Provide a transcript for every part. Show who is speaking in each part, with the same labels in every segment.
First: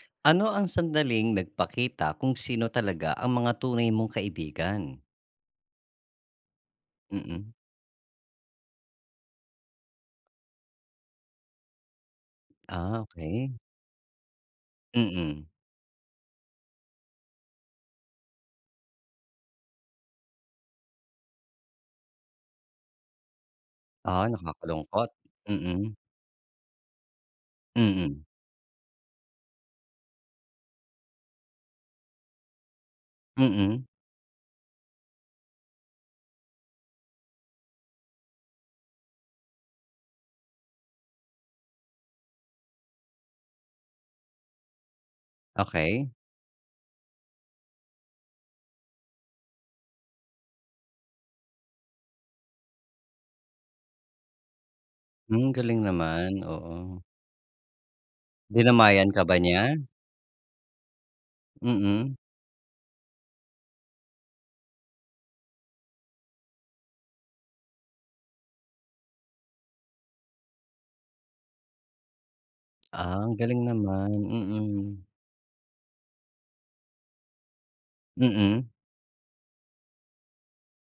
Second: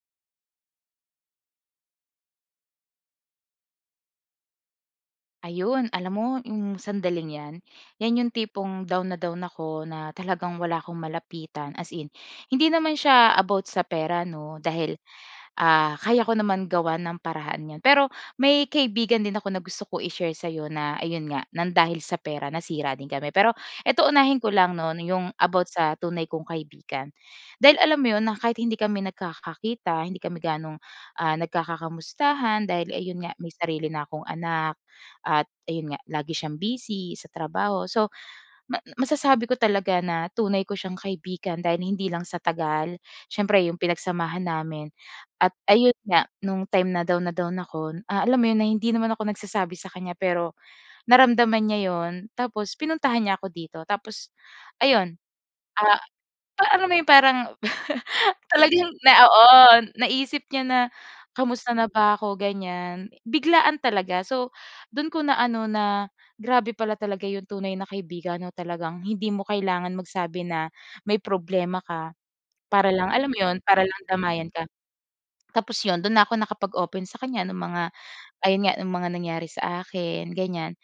Speaker 1: Ano ang sandaling nagpakita kung sino talaga ang mga tunay mong kaibigan?
Speaker 2: Ayun alam mo 'yong sandaling
Speaker 1: Mm.
Speaker 2: 'yan, 'yan 'yong tipong down na down ako na talagang wala ‘kong malapitan as in. Hindi naman
Speaker 1: Ah,
Speaker 2: siya
Speaker 1: okey.
Speaker 2: about sa pera 'no, dahil
Speaker 1: Mm.
Speaker 2: ah kaya ko naman gawan ng paraan 'yan. Pero may kaibigan din ako na gusto ko i-share sa 'yo na ayun nga, nang dahil sa pera nasira din kami. Pero eto
Speaker 1: Ah
Speaker 2: unahin ko lang 'no,
Speaker 1: nakakalungkot.
Speaker 2: 'yong about sa
Speaker 1: Mm.
Speaker 2: tunay kong kaibigan. Dahil alam mo 'yon,
Speaker 1: Mm.
Speaker 2: na kahit hindi kami nagkakakita, hindi kami gano'ng, ah nagkaka-kamustahan dahil ayun nga may
Speaker 1: Mm.
Speaker 2: sarili na akong anak. At ayun nga, lagi siyang busy sa trabaho. So ma masasabi ko talaga na tunay ko siyang kaibigan dahil hindi lang sa tagal, siyempre 'yong pinagsamahan namin at ayun
Speaker 1: Okey.
Speaker 2: nga, no'ng time na down na down ako, ah alam mo 'yon na hindi naman ako nagsasabi sa kanya pero naramdaman niya 'yon tapos pinuntahan niya ako dito. Tapos ayun,
Speaker 1: Hmm. Galing
Speaker 2: ah,
Speaker 1: naman,
Speaker 2: alam mo
Speaker 1: oo.
Speaker 2: 'yong parang talagang
Speaker 1: Dinamayan
Speaker 2: na
Speaker 1: ka ba
Speaker 2: oo,
Speaker 1: niya?
Speaker 2: naisip niya na kumusta na
Speaker 1: Mm.
Speaker 2: ba ako ganiyan. Biglaan talaga. So do'n ko na ano na grabe pala talaga 'yong tunay na kaibigan 'no, talagang hindi mo kailangan magsabi na may problema ka para lang
Speaker 1: Ah,
Speaker 2: alam
Speaker 1: ang
Speaker 2: mo 'yon
Speaker 1: galing
Speaker 2: para lang
Speaker 1: naman.
Speaker 2: damayan ka.
Speaker 1: Mm.
Speaker 2: Tapos 'yon, do'n na ako nakapag-open sa kaniya ng mga ayun
Speaker 1: Mm.
Speaker 2: nga, ng mga nangyari sa akin ganyan.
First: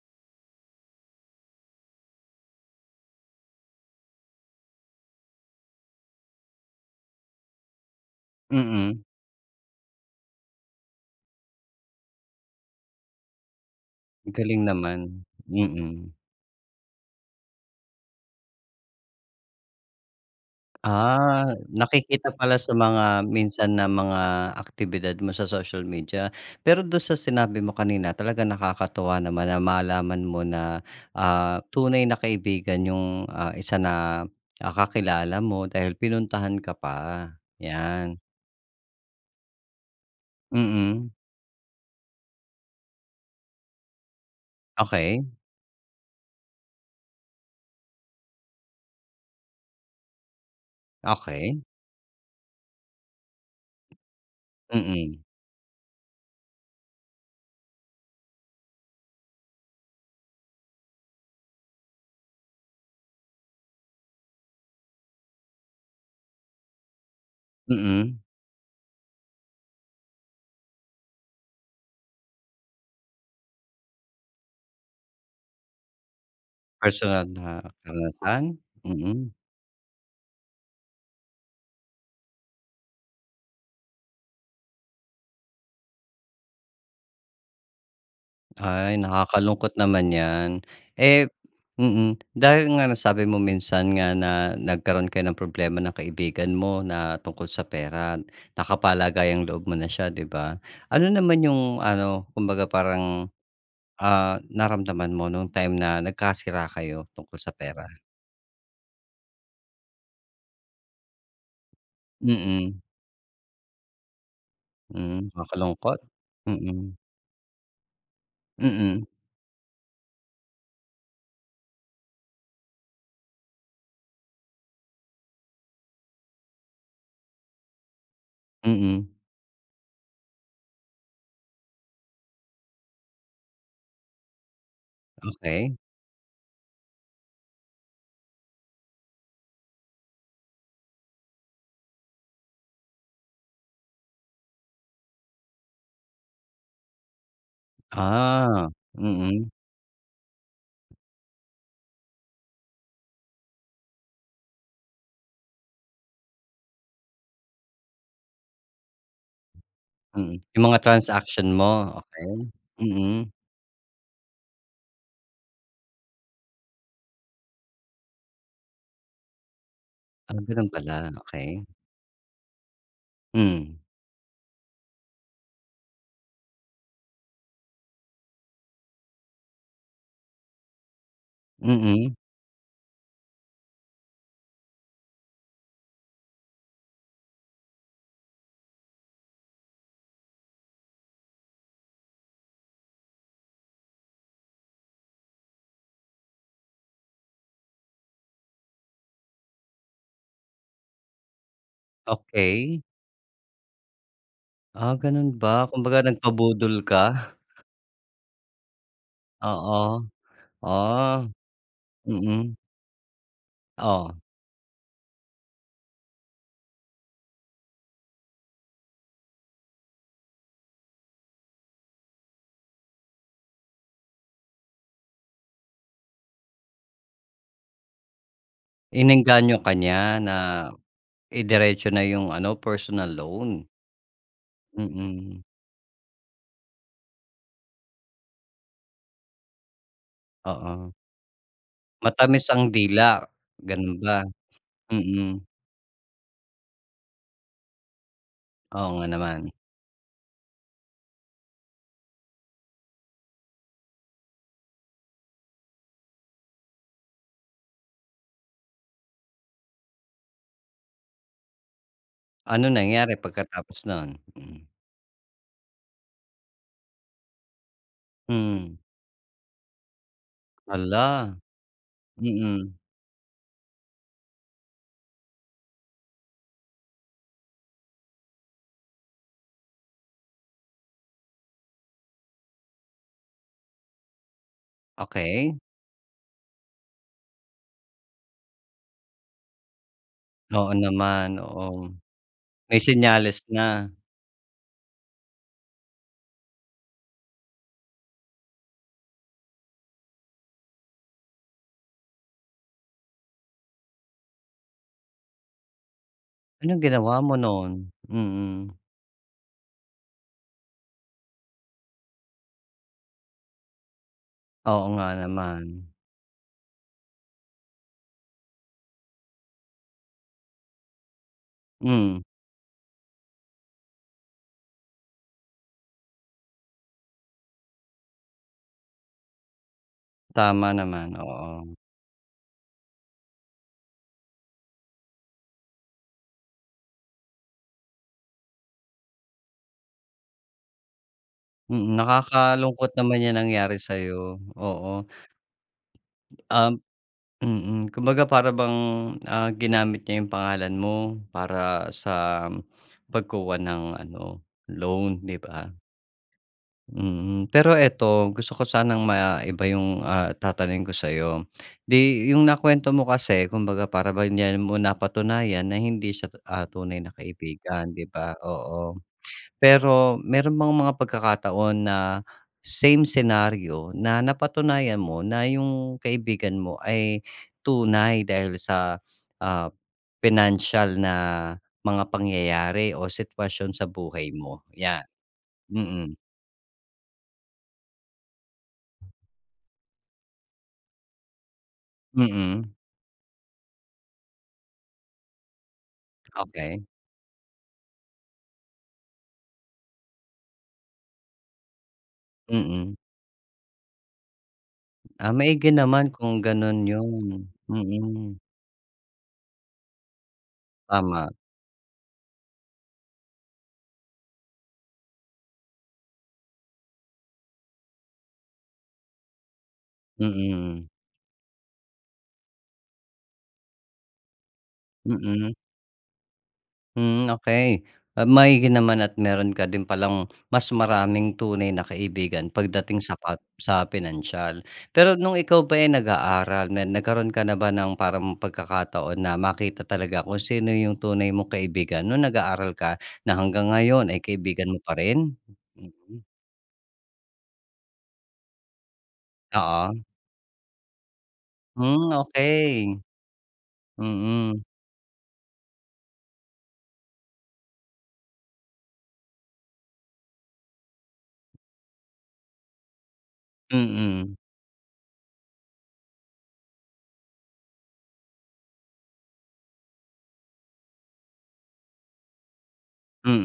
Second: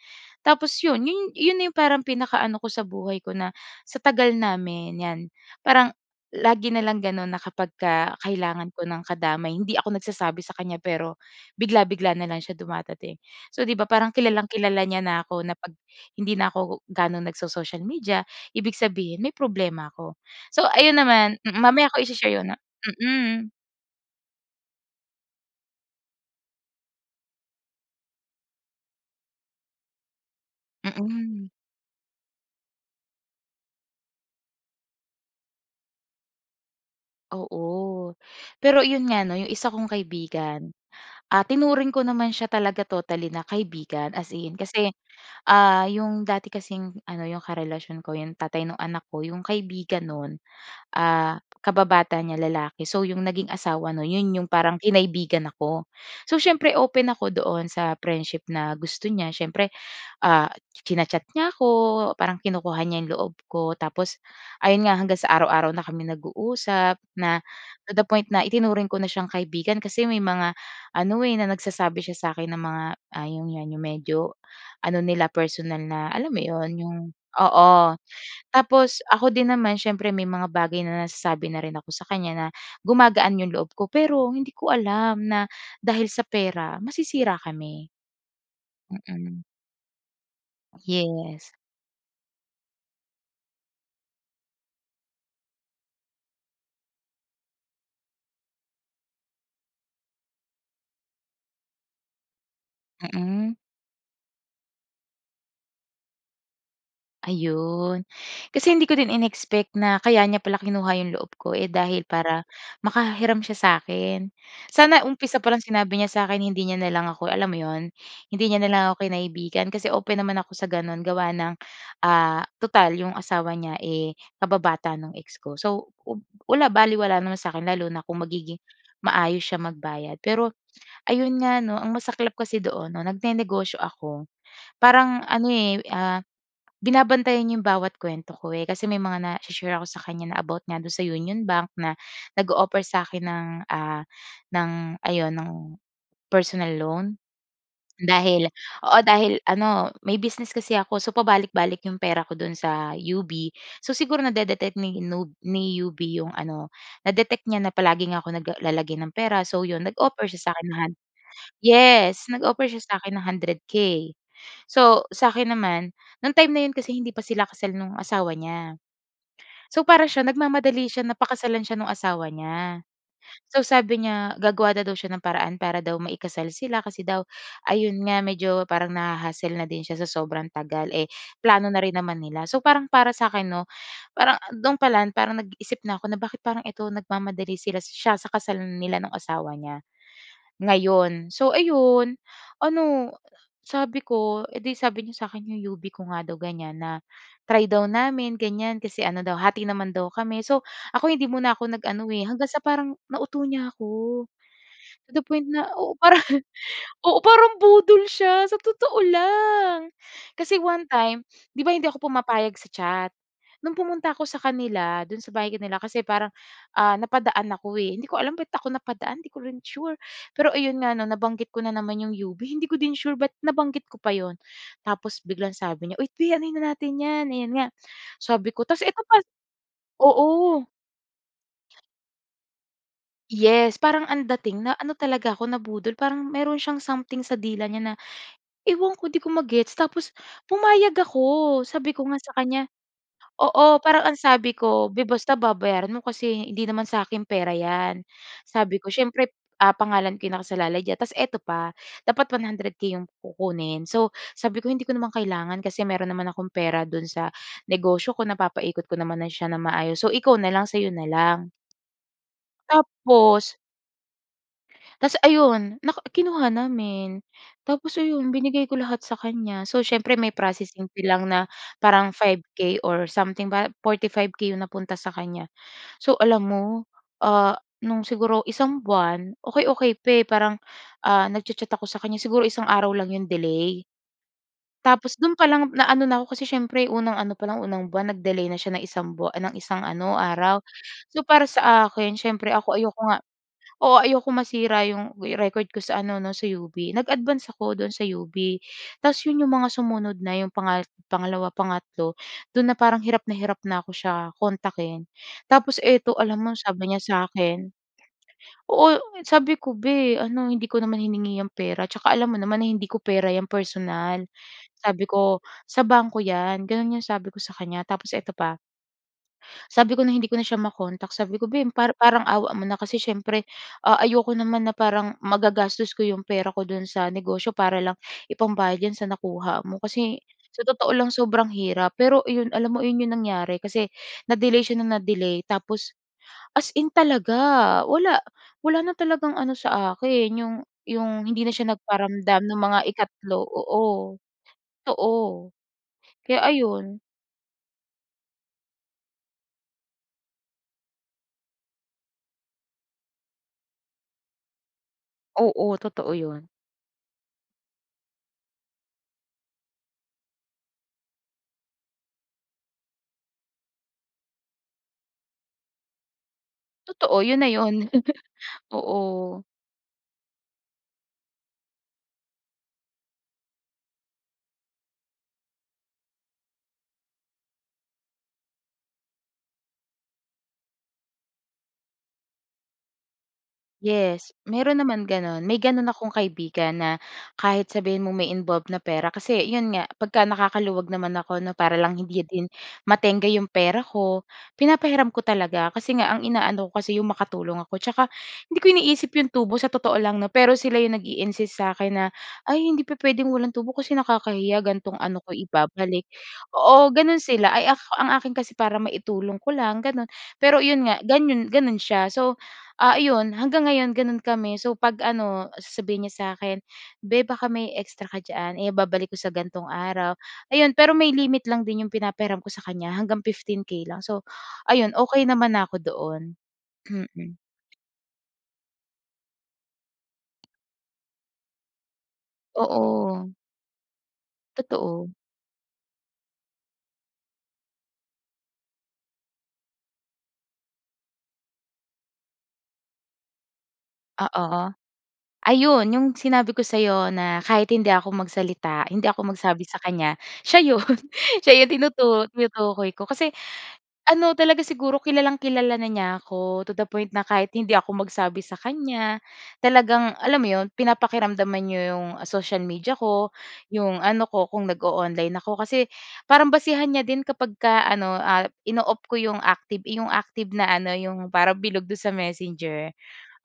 Speaker 2: Tapos 'yon, 'yon na 'yong parang pinaka-ano ko sa buhay ko na sa tagal namin 'yan parang lagi na lang gano'n na kapagka kailangan ko ng
Speaker 1: Mm.
Speaker 2: kadamay, hindi ako nagsasabi sa kaniya pero bigla-bigla na lang siya dumadating. So 'di ba parang
Speaker 1: Galing
Speaker 2: kilalang-kilala
Speaker 1: naman.
Speaker 2: niya na ako na 'pag
Speaker 1: Mm.
Speaker 2: hindi na ako ga'no nagso-social media, ibig sabihin may problema ako. So ayun naman,
Speaker 1: Ah,
Speaker 2: mm. Mamaya ko
Speaker 1: nakikita
Speaker 2: i-she-share 'yon.
Speaker 1: pala sa mga
Speaker 2: Mm.
Speaker 1: minsan na mga aktibidad mo sa social media. Pero do'n sa sinabi mo kanina, talagang nakakatuwa naman na malaman mo na,
Speaker 2: Mm.
Speaker 1: ah, tunay na kaibigan 'yong ah isa na ah kakilala mo dahil pinuntahan ka pa.
Speaker 2: Oo.
Speaker 1: 'Yan.
Speaker 2: Pero 'yon nga 'no, 'yong isa kong kaibigan,
Speaker 1: Mm.
Speaker 2: ah, tinuring ko naman siya talaga totally na kaibigan, as in. Kasi,
Speaker 1: Okey.
Speaker 2: ah 'yong dati kasing ano, ‘yong karelasyon ko, ‘yong tatay nung anak ko, 'yong kaibigan no'n, ah,
Speaker 1: Okey.
Speaker 2: kababata niya lalaki. So 'yong naging asawa no'n, 'yon 'yong parang
Speaker 1: Mm.
Speaker 2: kinaibigan ako. So siyempre open ako doon sa friendship na gusto niya. Siyempre, ah, china-chat niya ako, parang kinukuha niya 'yong loob ko. Tapos ayun nga, hanggang sa araw-araw na kami nag-uusap na to the
Speaker 1: Mm.
Speaker 2: point na itinuring ko na siyang kaibigan kasi may mga ano eh, na nagsasabi siya sa'kin ng mga ,ah, 'yon nga 'yong medyo ano nila, personal na alam mo 'yon 'yong
Speaker 1: Personal na
Speaker 2: oo.
Speaker 1: karanasan.
Speaker 2: Tapos ako
Speaker 1: Mm.
Speaker 2: din naman siyempre may mga bagay na nasasabi na rin ako sa kanya na gumagaan 'yong loob ko. Pero hindi ko alam na dahil sa pera masisira kami.
Speaker 1: Ay
Speaker 2: Mm.
Speaker 1: nakakalungkot naman 'yan. Eh,
Speaker 2: Yes.
Speaker 1: mm, dahil nga nasabi mo minsan nga na nagkaroon kayo ng problema ng kaibigan mo na tungkol sa pera. Nakapalagayang-loob mo na siya, 'di ba. Ano naman 'yong ano, kumbaga parang,
Speaker 2: Mm.
Speaker 1: ah naramdaman mo nung time na nagkasira kayo tungkol sa pera?
Speaker 2: Ayun, kasi hindi ko din in-expect na kaya niya pala kinuha 'yong loob ko eh, dahil para
Speaker 1: Mm.
Speaker 2: makahiram siya sa'kin. Sana
Speaker 1: Hmm,
Speaker 2: umpisa pa lang sinabi
Speaker 1: nakakalungkot.
Speaker 2: niya sa akin hindi niya na
Speaker 1: Mm.
Speaker 2: lang ako, alam mo 'yon, hindi niya na lang
Speaker 1: Mm.
Speaker 2: ako kinaibigan kasi open naman ako sa gano'n gawa ng, ah tutal 'yong asawa niya eh kababata nung ex ko. So ub wala balewala naman sa'kin lalo na kung magiging
Speaker 1: Mm.
Speaker 2: maayos siya magbayad. Pero ayun nga 'no, ang masaklap kasi doon 'no nag-ne-negosyo ako. Parang ano
Speaker 1: Okey.
Speaker 2: eh, ah binabantayan 'yong bawat kuwento ko eh kasi may mga na-i-she-share ako sa kanya na about nga do'n sa Union Bank na nag-o-offer sa akin ng ah, ng ayun, ng personal loan. Dahil
Speaker 1: Ah,
Speaker 2: oo, dahil
Speaker 1: mm.
Speaker 2: ano, may business kasi ako so pabalik-balik 'yong pera ko do'n sa UB. So siguro na-de-detect ni nub ni UB 'yong ano, na-detect niya na palagi nga ako nagla naglalagay ng pera. So 'yon, nag-offer
Speaker 1: Mm.
Speaker 2: siya sa
Speaker 1: ‘Yung
Speaker 2: akin ng
Speaker 1: mga
Speaker 2: han
Speaker 1: transaction mo.
Speaker 2: yes,
Speaker 1: Okey.
Speaker 2: nag-offer siya sa akin ng
Speaker 1: Mm.
Speaker 2: 100 K. So sa akin naman, no'ng time na 'yon kasi hindi pa sila kasal no'ng asawa niya. So, para siya,
Speaker 1: Ah, gano'n
Speaker 2: nagmamadali siya
Speaker 1: pala.
Speaker 2: na
Speaker 1: Okey.
Speaker 2: pakasalan siya nung asawa niya. So
Speaker 1: Hmm.
Speaker 2: sabi niya, gagawa na daw siya ng paraan para daw ma-i-kasal sila kasi daw ayun nga, medyo parang naha-hassle na din siya sa sobrang tagal. Eh, plano na rin
Speaker 1: Mhm.
Speaker 2: naman nila. So parang para sa 'kin 'no, parang do'n pala parang nag-iisip na ako na bakit parang ikaw nagmamadali sila siya sa kasal nila nung asawa niya ngayon. So ayun, ano sabi ko eh, di sabi niya sa akin 'yong UB ko nga daw ganyan. Na try daw namin ganyan, kasi ano daw hati naman daw kami. So ako, hindi muna ako nag eh. Hanggang sa
Speaker 1: Okey.
Speaker 2: parang nauto niya ‘ko.
Speaker 1: Ah
Speaker 2: To the
Speaker 1: ganun
Speaker 2: point na
Speaker 1: ba.
Speaker 2: oo,
Speaker 1: Kumbaga
Speaker 2: parang
Speaker 1: nagpabudol
Speaker 2: oo,
Speaker 1: ka.
Speaker 2: parang budol siya sa totoo lang.
Speaker 1: Oo.
Speaker 2: Kasi one time,
Speaker 1: Oh.
Speaker 2: 'di ba hindi ako pumapayag
Speaker 1: Mm.
Speaker 2: sa chat. No'ng pumunta
Speaker 1: Oh.
Speaker 2: ako sa kanila, do'n sa bahay nila kasi parang, ah, napadaan ako eh. Hindi ko alam ba't ako napadaan, 'di ko rin sure. Pero ayun nga 'no, nabanggit ko na naman 'yong UB. Hindi ko din sure ba't nabanggit ko pa 'yon. Tapos biglang sabi niya, "Uy, 'te anuhin na natin 'yan." Ayan nga, sabi ko. Tapos eto pa
Speaker 1: Inengganyo ka niya
Speaker 2: oo.
Speaker 1: na i-diretso na 'yong ano, personal loan.
Speaker 2: Yes, parang ang dating na ano talaga
Speaker 1: Mm.
Speaker 2: ako nabudol. Parang mayroon siyang something sa dila niya na, ewan ko 'di ko ma-gets tapos
Speaker 1: Oo.
Speaker 2: pumayag ako. Sabi ko nga sa
Speaker 1: Matamis
Speaker 2: kanya
Speaker 1: ang dila.
Speaker 2: oo,
Speaker 1: Gano'n
Speaker 2: parang ang
Speaker 1: ba?
Speaker 2: sabi ko, “Beh basta
Speaker 1: Mm.
Speaker 2: babayaran mo kasi hindi naman sa akin pera 'yan.” Sabi ko,
Speaker 1: Oo nga
Speaker 2: “Siyempre,
Speaker 1: naman.
Speaker 2: ah, pangalan ko nakasalalay diyan.” Tapos eto pa, dapat 100K 'yong kukunin. So sabi ko, “Hindi ko naman kailangan kasi meron naman akong pera do'n sa negosyo ko napapaikot ko naman na siya nang maayos. So ikaw na lang sa 'yo na lang.”
Speaker 1: Ano nangyari
Speaker 2: Tapos
Speaker 1: pagkatapos no'n? Hmm.
Speaker 2: Tas ayun. Nak kinuha namin, tapos ayun binigay
Speaker 1: Mm.
Speaker 2: ko lahat sa kanya. So siyempre may processing fee lang
Speaker 1: Hala.
Speaker 2: na parang five
Speaker 1: Mm.
Speaker 2: K or something ba? 45K 'yong napunta sa kanya. So alam mo, ah, no'ng siguro isang buwan, okey okey pa eh. Parang, ah nagcha-chat ako sa kaniya. Siguro isang araw lang 'yong delay. Tapos do'n pa
Speaker 1: Okey.
Speaker 2: lang na-ano na ako kasi siyempre unang ano palang, unang buwan nag-delay na siya ng isang buwa ng isang ano, araw.
Speaker 1: Oo
Speaker 2: So
Speaker 1: naman,
Speaker 2: para
Speaker 1: oo.
Speaker 2: sa akin, siyempre ako
Speaker 1: May
Speaker 2: ayoko nga
Speaker 1: senyales na.
Speaker 2: oo, ayokong masira 'yong record ko sa ano 'no, sa UB. Nag-advance ako do'n sa UB, ta’s 'yon 'yong mga sumunod na 'yong panga pangalawa, pangatlo, do'n na parang hirap na hirap na ‘ko siya kontakin. Tapos eto, alam mo
Speaker 1: Anong
Speaker 2: sabi niya sa
Speaker 1: ginawa mo
Speaker 2: akin,
Speaker 1: noon? Mm.
Speaker 2: oo sabi ko, “Beh, ano hindi ko naman hiningi 'yang pera tsaka alam mo naman na hindi ko pera 'yan personal.”
Speaker 1: Oo nga
Speaker 2: Sabi ko, “Sa
Speaker 1: naman.
Speaker 2: bangko 'yan.” ‘Yan 'yong sabi ko sa kanya. Tapos eto pa. Sabi ko no’ng hindi ko na siya ma-contact, sabi ko, “Beh, pa
Speaker 1: Hmm.
Speaker 2: parang awa mo na kasi siyempre ah ayoko naman na parang magagastos ko 'yong pera ko do'n sa negosyo para lang ipambayad diyan sa nakuha mo.” Kasi sa
Speaker 1: Tama
Speaker 2: totoo lang
Speaker 1: naman,
Speaker 2: sobrang
Speaker 1: oo.
Speaker 2: hirap pero 'yon alam mo 'yon 'yong nangyari kasi na-delay siya ng na-delay tapos as in talaga. Wala, wala na talagang ano sa akin. ‘Yong 'yong hindi na siya
Speaker 1: Mm.
Speaker 2: nagparamdam nung mga
Speaker 1: Nakakalungkot naman 'yang
Speaker 2: ikatlo,
Speaker 1: nangyari
Speaker 2: oo.
Speaker 1: sa'yo. Oo.
Speaker 2: Totoo, kaya
Speaker 1: Um,
Speaker 2: ayun.
Speaker 1: mm. Kumbaga para bang, ah ginamit niya 'yong pangalan mo para sa pagkuha ng ano, loan, 'di ba?
Speaker 2: Oo, totoo 'yon.
Speaker 1: Mm, pero ito gusto ko sanang maiba 'yong ah, tatanungin ko sa'yo. 'Di 'yong nakuwento mo kasi kumbaga para bang diyan mo napatunayan na hindi siya, ah, tunay na
Speaker 2: Totoo, 'yon na 'yon.
Speaker 1: kaibigan 'di ba, oo.
Speaker 2: Oo.
Speaker 1: Pero meron bang mga pagkakataon na same senaryo na napatunayan mo na 'yong kaibigan mo ay tunay dahil sa, ah, pinansiyal na mga pangyayari o sitwasyon sa
Speaker 2: Yes,
Speaker 1: buhay mo,
Speaker 2: meron
Speaker 1: yan?
Speaker 2: naman gano'n. May gano'n akong
Speaker 1: Mm.
Speaker 2: kaibigan na kahit sabihin mo may involved na pera. Kasi 'yon nga 'pagka nakakaluwag naman ako 'no, para lang hindi din
Speaker 1: Mm.
Speaker 2: matengga 'yong pera ko, pinapahiram ko talaga kasi nga ang inaano ko
Speaker 1: Okey.
Speaker 2: kasi 'yong makatulong ako, 'tsaka hindi ko iniisip 'yong tubo sa totoo lang 'no, pero sila 'yong nag-iinsist sa akin na, "Ay, hindi
Speaker 1: Mm.
Speaker 2: pupuwedeng walang tubo kasi nakakahiya ganitong ano
Speaker 1: Ah,
Speaker 2: ko
Speaker 1: maigi naman
Speaker 2: ibabalik."
Speaker 1: kung gano'n
Speaker 2: oo, gano'n
Speaker 1: yon.
Speaker 2: sila, ay ak ang akin
Speaker 1: Mm.
Speaker 2: kasi para maitulong ko lang gano'n. Pero iyon nga
Speaker 1: Tama.
Speaker 2: ganyun gano'n siya. So ah, iyon hanggang ngayon, gano'n kami. So 'pag ano sasabihin niya sa akin, "Be, baka may extra ka diyan, eh babalik ko sa ganitong araw." ayon
Speaker 1: Mm.
Speaker 2: pero may limit lang din 'yong pinapahiram ko sa kanya hanggang ₱15,000 lang. So ayon, okey
Speaker 1: Mm.
Speaker 2: naman na ako doon.
Speaker 1: Hmm,
Speaker 2: Mm.
Speaker 1: okey. Ah, maigi naman at meron ka din palang mas maraming tunay na kaibigan pagdating sa
Speaker 2: Oo.
Speaker 1: pa sa pinansiyal.
Speaker 2: Totoo.
Speaker 1: Pero nung ikaw ba eh, nag-aaral na nagkaroon ka na ba ng parang pagkakataon na makita talaga kung sino 'yong tunay mong kaibigan nung nag-aaral ka na hanggang ngayon ay kaibigan
Speaker 2: Oo.
Speaker 1: mo pa rin?
Speaker 2: Ayun 'yong
Speaker 1: Mhm.
Speaker 2: sinabi ko sa'yo na kahit hindi ako magsalita, hindi ako magsabi sa
Speaker 1: Oo.
Speaker 2: kanya, siya 'yon, 'siya yong tinutu
Speaker 1: Hmm,
Speaker 2: tinutukoy
Speaker 1: okey.
Speaker 2: ko. Kasi ano talaga
Speaker 1: Mm.
Speaker 2: siguro kilalang-kilala na niya ako to the point na kahit hindi ako magsabi sa kanya, talagang alam mo 'yon pinapakiramdaman n'ya 'yong social media ko, 'yong ano
Speaker 1: Mm.
Speaker 2: ko kung nag-oonline ako. Kasi parang basehan niya din kapagka ano, ah, ino-off ko 'yong active 'yong active na ano 'yong parang bilog do'n sa Messenger.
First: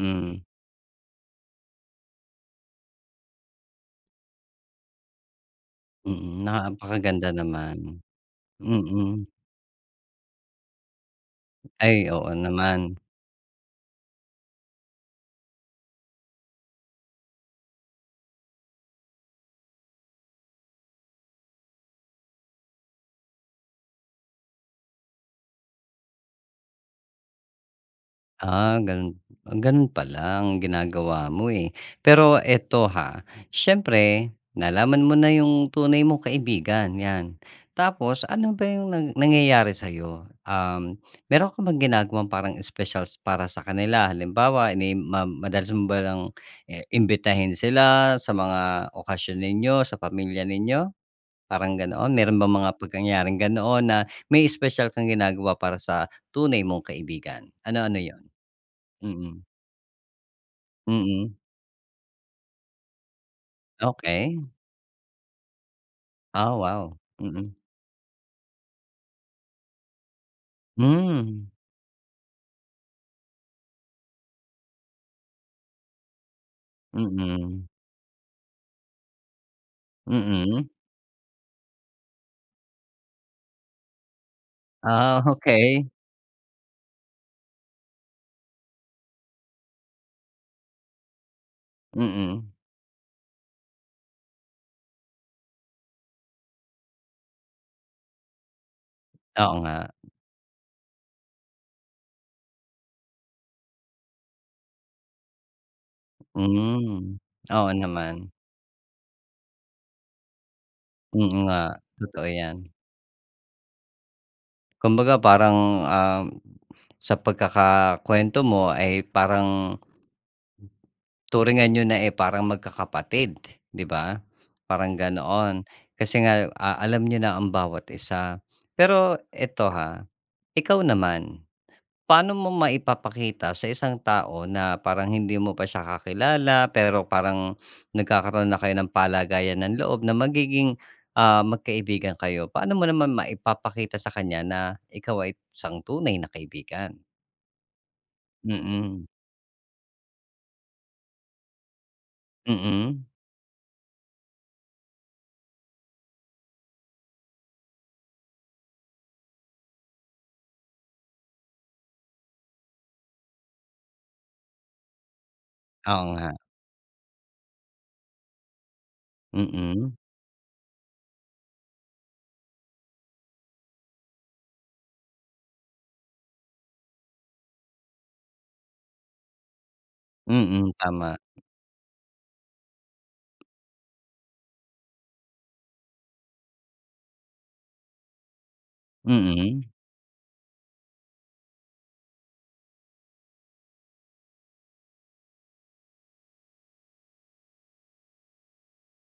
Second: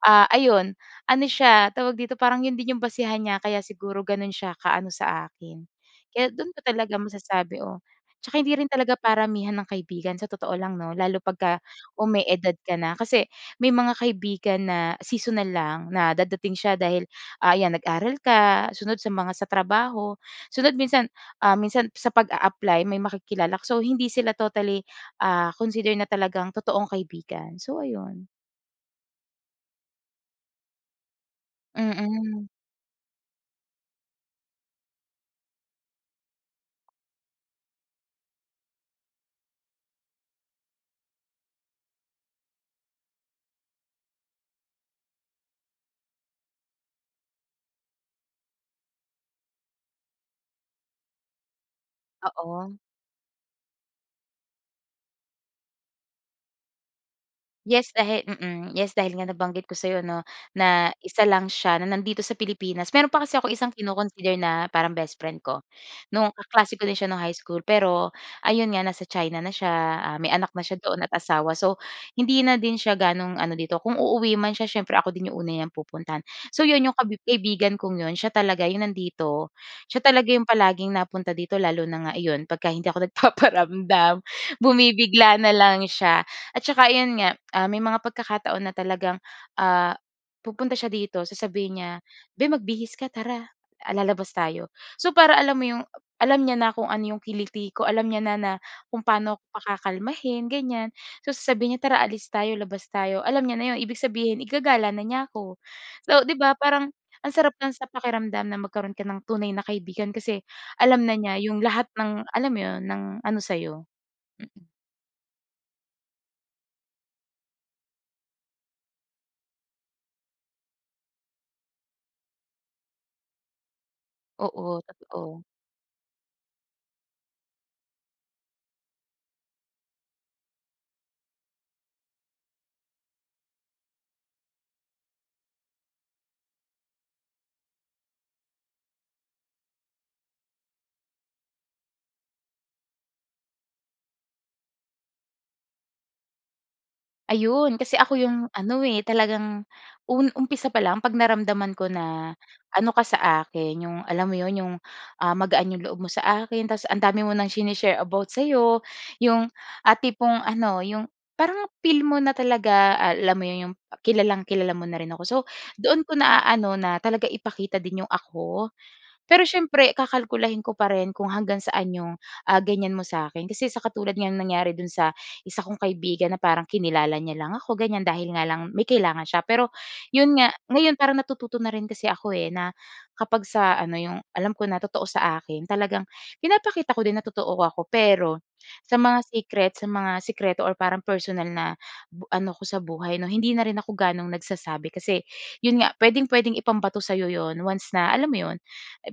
Speaker 2: Ah, ayon, ano siya tawag dito parang 'yon din 'yong basehan niya kaya siguro gano'n siya kaano sa akin. Kaya
Speaker 1: Mm,
Speaker 2: do'n ko talaga
Speaker 1: napakaganda
Speaker 2: masasabi o
Speaker 1: naman.
Speaker 2: 'tsaka hindi rin talaga
Speaker 1: Mm.
Speaker 2: paramihan ng kaibigan sa totoo lang 'no, lalo 'pagka
Speaker 1: Ay, oo
Speaker 2: umi-edad ka na,
Speaker 1: naman.
Speaker 2: kasi may mga kaibigan na seasonal lang na dadating siya dahil, ah, ayan nag-aral ka, sunod sa mga sa trabaho, sunod minsan, ah, minsan sa pag-aapply may makikilala ka. So hindi sila totally ah, consider na talagang totoong kaibigan. So, ayon.
Speaker 1: Ah, gano'n gano'n pala ang ginagawa mo eh. Pero
Speaker 2: Mm.
Speaker 1: ito ha, siyempre nalaman mo na 'yong tunay mong kaibigan 'yan, tapos ano ba 'yong nang nangyayari sa'yo? Um, meron ka bang ginagawang parang espesyal para sa kanila? Halimbawa ini ma madalas mo bang i imbitahin sila sa mga okasyon ninyo, sa pamilya ninyo, parang ganoon? Meron bang mga
Speaker 2: Oo.
Speaker 1: pagyayaring ganoon na may espesyal kang ginagawa para sa tunay mong kaibigan,
Speaker 2: Yes
Speaker 1: ano-ano 'yon?
Speaker 2: dahil, mm. Yes, dahil nga
Speaker 1: Mm.
Speaker 2: nabanggit ko sa'yo 'no, na isa
Speaker 1: Mm.
Speaker 2: lang siya na nandito sa Pilipinas. Meron pa kasi akong isang kino-consider
Speaker 1: Okey.
Speaker 2: na parang best friend ko. Nung
Speaker 1: Ah,
Speaker 2: kaklase ko din
Speaker 1: wow.
Speaker 2: siya nung high
Speaker 1: Mm.
Speaker 2: school, pero ayon nga nasa China na siya, ah, may anak na siya doon at
Speaker 1: Hmm.
Speaker 2: asawa. So, hindi na din siya gaanong ano dito, kung uuwi man siya siyempre ako din 'yong una niyang pupuntahan. So 'yon 'yong kabi
Speaker 1: Mhm.
Speaker 2: kaibigan kong 'yon siya talaga 'yong nandito, siya talaga 'yong
Speaker 1: Mm.
Speaker 2: palaging napunta dito lalo na nga iyon 'pagka hindi ako nagpaparamdam,
Speaker 1: Ah,
Speaker 2: bumibigla na lang
Speaker 1: okey.
Speaker 2: siya at saka 'yon nga ah, may mga pagkakataon na talagang ah, pupunta siya dito, sasabihin niya, "Be,
Speaker 1: Mm.
Speaker 2: magbihis ka tara, ah, lalabas tayo." so para alam mo 'yong, alam niya na kung ano 'yong kiliti ko. Alam niya na, na kung paano ako
Speaker 1: Oo nga.
Speaker 2: pakakalmahin, ganyan. So sasabihin niya, "Tara alis tayo, labas tayo." alam niya na 'yon, ibig sabihin igagala na niya ako. So di ba, parang
Speaker 1: Hmm.
Speaker 2: ang sarap
Speaker 1: Oo
Speaker 2: lang sa
Speaker 1: naman.
Speaker 2: pakiramdam na magkaroon ka ng tunay na kaibigan, kasi alam na
Speaker 1: Mm,
Speaker 2: niya
Speaker 1: nga.
Speaker 2: 'yong lahat
Speaker 1: Totoo
Speaker 2: ng alam mo
Speaker 1: yan.
Speaker 2: 'yon, ng ano sa'yo. Mm.
Speaker 1: Kumbaga parang ah, sa pagkakakuwento mo ay parang turingan niyo na eh, parang magkakapatid di ba,
Speaker 2: Oo,
Speaker 1: parang
Speaker 2: totoo.
Speaker 1: ganoon. Kasi nga ah, alam ninyo na ang bawat isa. Pero ito ha, ikaw naman, paano mo maipapakita sa isang tao na parang hindi mo pa siya kakilala, pero parang nagkakaroon na kayo ng palagayan ng loob na magiging ah, magkaibigan kayo. Paano mo naman maipapakita sa kanya na ikaw ay isang tunay na kaibigan?
Speaker 2: Ayon kasi, ako, ‘yong ano,
Speaker 1: Mm.
Speaker 2: eh, talagang un umpisa pa lang, ‘pag naramdaman ko na, ano ka
Speaker 1: Mm.
Speaker 2: sa akin, ‘yong, alam mo ‘yon, ‘yong, ah, magaan ‘yong loob mo sa akin. Tapos, ang dami mo ng sini-share about sa’yo. ‘Yong, ah, tipong, ano, ‘yong parang feel mo na talaga, alam mo ‘yong, kilalang-kilala mo na rin ako. So, doon
Speaker 1: Oo,
Speaker 2: ko
Speaker 1: nga.
Speaker 2: na-aano, na talaga ipakita din ‘yong ako. Pero siyempre,
Speaker 1: Mm.
Speaker 2: kakalkulahin ko pa rin, kung hanggang saan 'yong, ah, ganyan mo sa akin. Kasi sa katulad nga no'ng nangyari do’n sa isa kong kaibigan, na parang kinilala niya lang ako, ganyan, dahil nga lang may kailangan siya. Pero ‘yon nga,
Speaker 1: Mm,
Speaker 2: ngayon,
Speaker 1: tama.
Speaker 2: parang natututo na rin kasi ako, eh, na kapag sa ano ‘yong, alam ko na totoo sa akin, talagang pinapakita ko din na totoo ako. Pero sa mga
Speaker 1: Mm.
Speaker 2: secret, sa mga sikreto or parang personal na bu ano ko sa buhay, ‘no, hindi na rin ako gaanong nagsasabi. Kasi ‘yon nga, puwedeng-puwede ipambato sa’yo ‘yon, once na alam mo ‘yon.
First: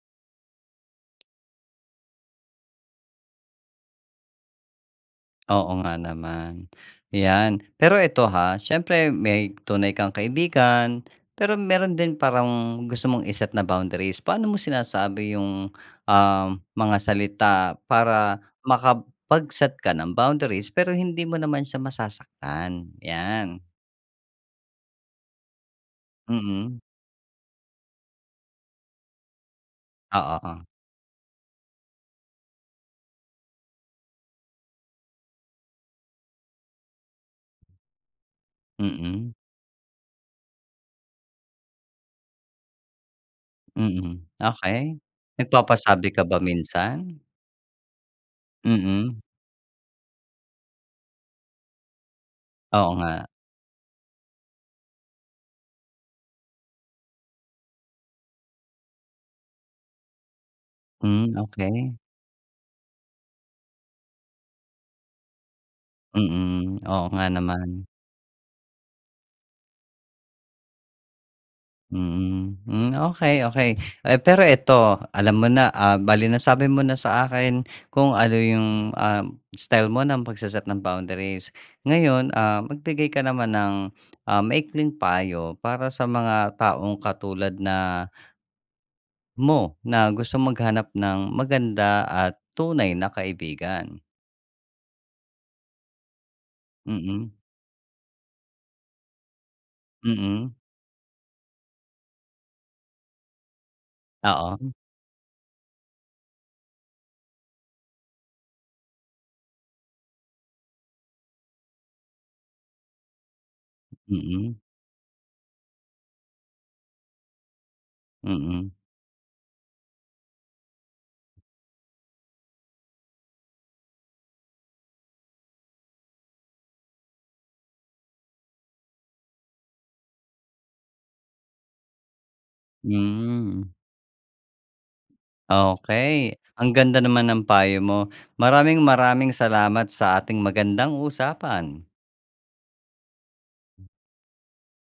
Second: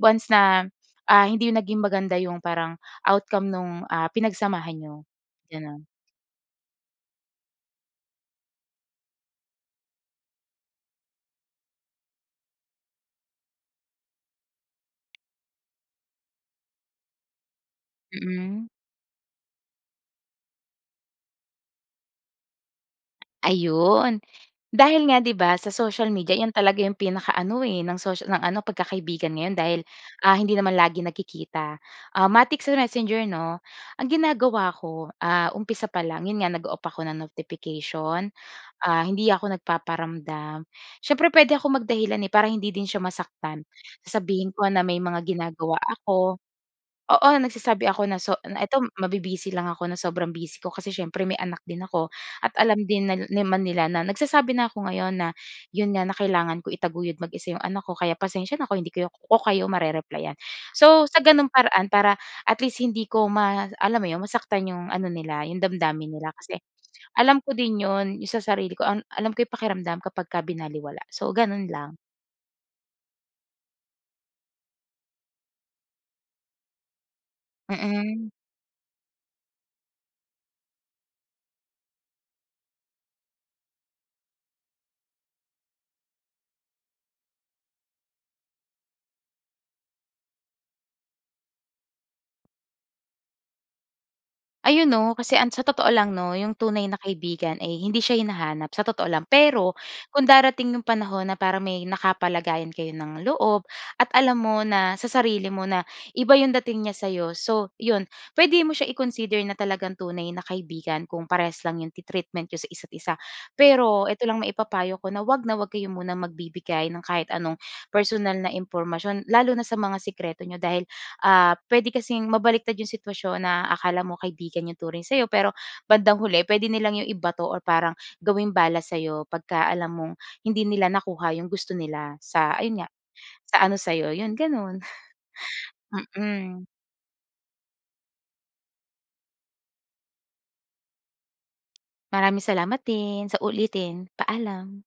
Speaker 2: Once na, ah, hindi naging maganda 'yong parang outcome no'ng, ah, pinagsamahan niyo,
Speaker 1: Oo
Speaker 2: gano’n.
Speaker 1: nga naman, ‘yan. Pero eto, ha, siyempre, may tunay kang kaibigan, pero meron din parang gusto mong i-set na boundaries. Paano mo sinasabi ‘yong, ah, mga salita para
Speaker 2: Mm.
Speaker 1: makapag-set ng boundaries, pero hindi mo naman siya masasaktan? 'Yan.
Speaker 2: Ayun. Dahil nga, ‘di ba, sa social media, iyon
Speaker 1: Mm.
Speaker 2: talaga ‘yong pinaka ano, eh, ng socia ng ano, pagkakaibigan ngayon, dahil, ah, hindi
Speaker 1: Oo.
Speaker 2: naman lagi nagkikita. Ah, matik sa Messenger, ‘no. Ang ginagawa ko, ah, umpisa pa lang, ‘yon nga, nag-o-off ako ng notification, ah, hindi
Speaker 1: Mm.
Speaker 2: ako nagpaparamdam. Siyempre, puwede akong mag-dahilan, eh, para hindi din siya masaktan.
Speaker 1: Mm,
Speaker 2: Sasabihin ko na
Speaker 1: okey,
Speaker 2: may mga ginagawa
Speaker 1: nagpapasabi ka
Speaker 2: ako.
Speaker 1: ba minsan?
Speaker 2: Oo, nagsasabi ako na, so na ito
Speaker 1: Mm.
Speaker 2: mabi-busy lang ako, na sobrang busy ko kasi siyempre, may anak din ako. At alam
Speaker 1: Oo
Speaker 2: din nil
Speaker 1: nga.
Speaker 2: naman nila na nagsasabi na 'ko ngayon na, ‘yon nga, na kailangan ko itaguyod mag-isa ‘yong anak ko. Kaya, pasensya na kung hindi kayo ko kayo mare-replyan. So, sa
Speaker 1: Hmm,
Speaker 2: gano’n paraan,
Speaker 1: okey.
Speaker 2: para at least, hindi ko ma alam mo ‘yon, masaktan ‘yong ano nila, ‘yong damdamin nila. Kasi
Speaker 1: Mm, oo nga
Speaker 2: alam ko din
Speaker 1: naman.
Speaker 2: ‘yon, 'yon sa sarili ko, an alam ko’y pakiramdam kapag ka binalewala. So, gano’n lang.
Speaker 1: Mm. Hmm, okey, okey. Eh, pero eto, alam mo na, ah, bale nasabi mo na sa akin, kung
Speaker 2: Mm.
Speaker 1: ano 'yong, ah, style mo ng pagse-set ng boundaries. Ngayon, ah, magbigay ka naman ng, ah, maikling payo para sa mga taong katulad na mo, na gustong maghanap ng maganda at tunay na kaibigan?
Speaker 2: Ayun, ‘no, kasi ang sa totoo lang, ‘no, ‘yong tunay na
Speaker 1: Mm.
Speaker 2: kaibigan ay hindi siya hinahanap, sa totoo lang. Pero kung
Speaker 1: Mm.
Speaker 2: darating ‘yong panahon na para may nakapalagayan kayo ng loob, at alam mo
Speaker 1: Oo.
Speaker 2: na sa sarili mo na iba ‘yong dating niya sa’yo, so ‘yon. Puwede mo siya i-consider na talagang tunay na kaibigan kung parehas lang ‘yong treatment n'yo sa isa’t-isa. Pero ito lang
Speaker 1: Mm.
Speaker 2: maipapayo ko, na ‘wag na ‘wag kayo muna magbibigay ng kahit anong personal na
Speaker 1: Mm.
Speaker 2: impormasyon, lalo na sa mga sikreto n’yo. Dahil, ah, puwede kasing mabaligtad ‘yong sitwasyon na akala mo kaibigan ‘yong turing sa’yo, pero bandang huli, puwede nilang ‘yong ibato or parang gawing bala sa’yo, 'pagka alam mong hindi nila nakuha ‘yong gusto nila, sa ayon nga, sa
Speaker 1: Hmm.
Speaker 2: ano, sa’yo. ‘Yon, gano’n.
Speaker 1: Okey,
Speaker 2: Mm.
Speaker 1: ang ganda naman ng payo mo. Maraming-maraming salamat sa ating magandang usapan.
Speaker 2: Maraming salamat din, sa uulitin. Paalam.